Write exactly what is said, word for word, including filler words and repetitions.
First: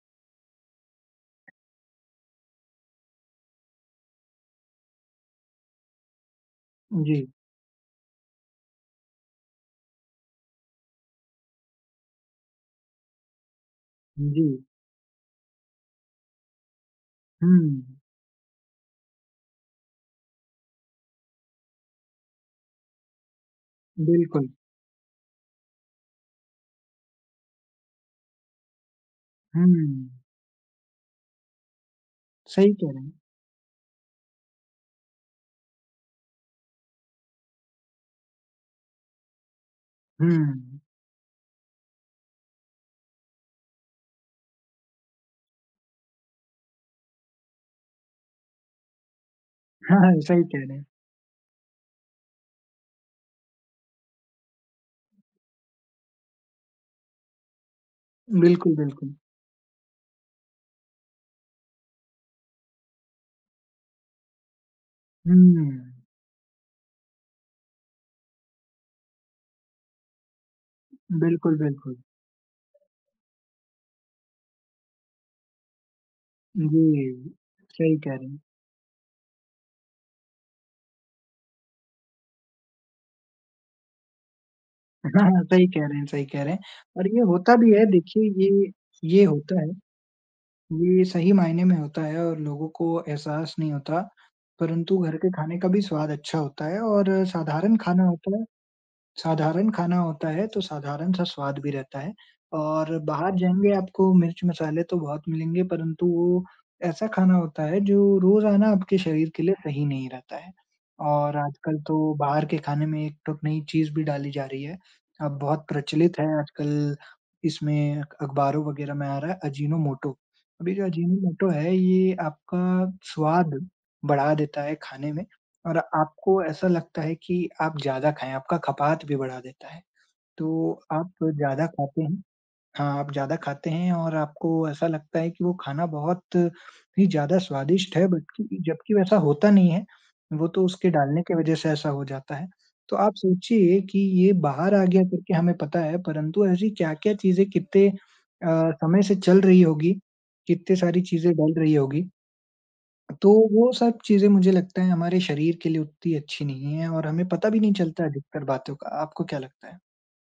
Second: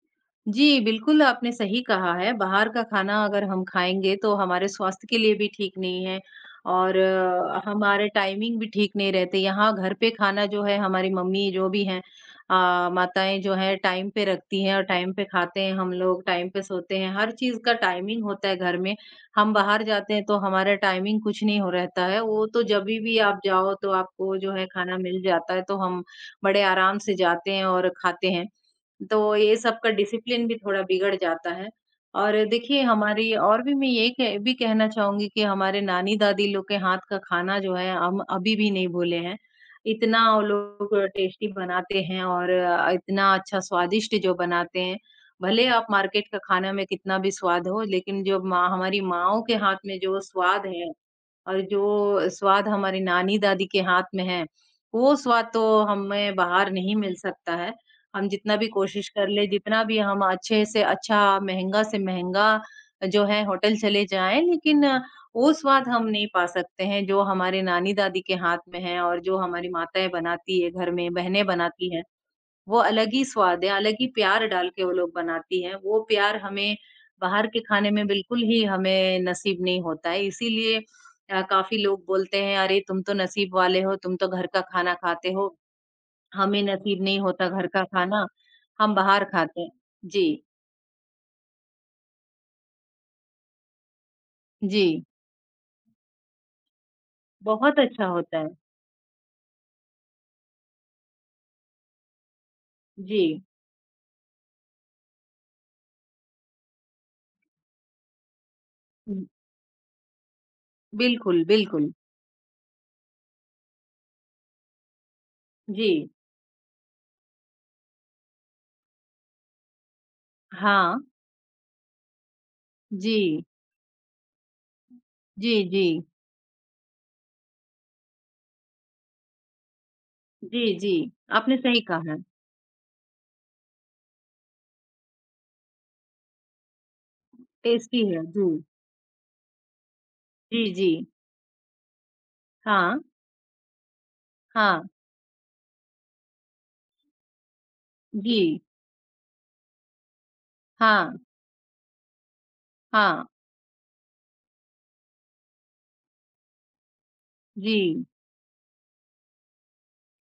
जी बिल्कुल, आपने सही कहा है। बाहर का खाना अगर हम खाएँगे तो हमारे स्वास्थ्य के लिए भी ठीक नहीं है और जी। हमारे टाइमिंग भी ठीक नहीं रहते। यहाँ घर पे खाना जो है हमारी मम्मी जो भी हैं, अ, माताएँ जो हैं टाइम पे हूँ, जी। रखती हैं और टाइम पे खाते हैं हम लोग, टाइम पे सोते हैं। हर चीज़ का हुँ। टाइमिंग होता है घर में। हम बाहर जाते हैं तो हमारा टाइमिंग कुछ नहीं हो रहता है। वो तो जभी भी आप जाओ तो आपको जो बिल्कुल। है खाना मिल जाता है तो हम बड़े आराम से जाते हैं और खाते हैं। तो यही सब का हुँ। डिसिप्लिन भी थोड़ा बिगड़ जाता है। और सही देखिए कह रहे हैं। हमारी और भी मैं ये एक भी कहना चाहूँगी कि हमारे नानी-दादी लोग के हाथ का खाना जो है हम अभी भी नहीं भूले हैं। इतना वो हुँ। लोग टेस्टी बनाते हैं और अ, इतना अच्छा स्वादिष्ट जो बनाते हैं। भले आप मार्केट का खाना में कितना भी स्वाद हो लेकिन जो माँ हमारी माँओं के हाथ में जो सही कह स्वाद रहे हैं। है और जो स्वाद हमारी नानी-दादी के हाथ में है, वो स्वाद तो हमें बाहर नहीं मिल सकता है। हम जितना भी बिल्कुल, कोशिश बिल्कुल। कर ले, जितना भी हम अच्छे से अच्छा महँगा से महँगा जो है होटल चले जाएँ लेकिन वो स्वाद हुँ। हम नहीं पा सकते हैं जो हमारे नानी-दादी के हाथ में है और जो हमारी माताएँ बनाती हैं घर में, बहनें बिल्कुल, बनाती बिल्कुल। हैं। वो अलग ही स्वाद है, अलग ही प्यार डाल के वो लोग बनाती हैं। वो प्यार हमें जी। बाहर के खाने सही में कह रहे हैं। बिल्कुल ही हमें नसीब नहीं होता है। इसीलिए अ, काफ़ी लोग बोलते हैं अरे तुम तो नसीब वाले हो, तुम तो घर का खाना खाते हो। सही कह रहे हैं, सही कह रहे हैं। हमें नसीब और नहीं ये होता होता घर भी का है देखिए खाना, ये, हम बाहर ये होता खाते है। हैं। जी। ये सही मायने में होता है और लोगों को एहसास नहीं होता। परंतु जी। घर के खाने का भी स्वाद अच्छा होता है और साधारण बहुत खाना अच्छा होता होता है। है। साधारण खाना होता है तो साधारण-सा स्वाद भी रहता है और बाहर जी। जाएँगे आपको मिर्च-मसाले तो बहुत मिलेंगे परंतु वो ऐसा खाना होता है, जो रोज़ाना आपके हुँ। शरीर के लिए सही नहीं रहता है। और बिल्कुल, आजकल बिल्कुल। तो बाहर के खाने में एक तो नई चीज़ भी डाली जा रही है। अब बहुत जी। प्रचलित है आजकल इसमें अख अखबारों वगैरह में आ रहा है अजीनोमोटो। अभी जो हाँ। अजीनोमोटो है ये आपका जी। स्वाद बढ़ा देता है खाने में जी, और जी। आपको ऐसा लगता है कि आप ज़्यादा खाएँ, आपका खपात भी बढ़ा देता है। जी, तो आप जी। आपने ज़्यादा सही खाते कहा। हैं। हाँ, आप ज़्यादा खाते हैं और आपको ऐसा लगता है कि वो खाना बहुत ही ज़्यादा स्वादिष्ट टेस्टी है। है, बल्कि जी। जब्कि वैसा होता नहीं है वो जी, तो उसके जी। डालने की वजह से ऐसा हो जाता है। तो हाँ। आप सोचिए कि ये बाहर हाँ। आ गया तो क्या हमें पता है परंतु ऐसी क्या-क्या चीज़ें कितने अ, जी। समय से चल रही होगी, कितनी सारी हाँ। चीज़ें डल रही होगी। हाँ। तो वो सब चीज़ें मुझे लगता है हमारे शरीर के लिए उत्ती अच्छी नहीं है और हमें पता भी नहीं चलता जी। अधिकतर बातों का। आपको क्या लगता है?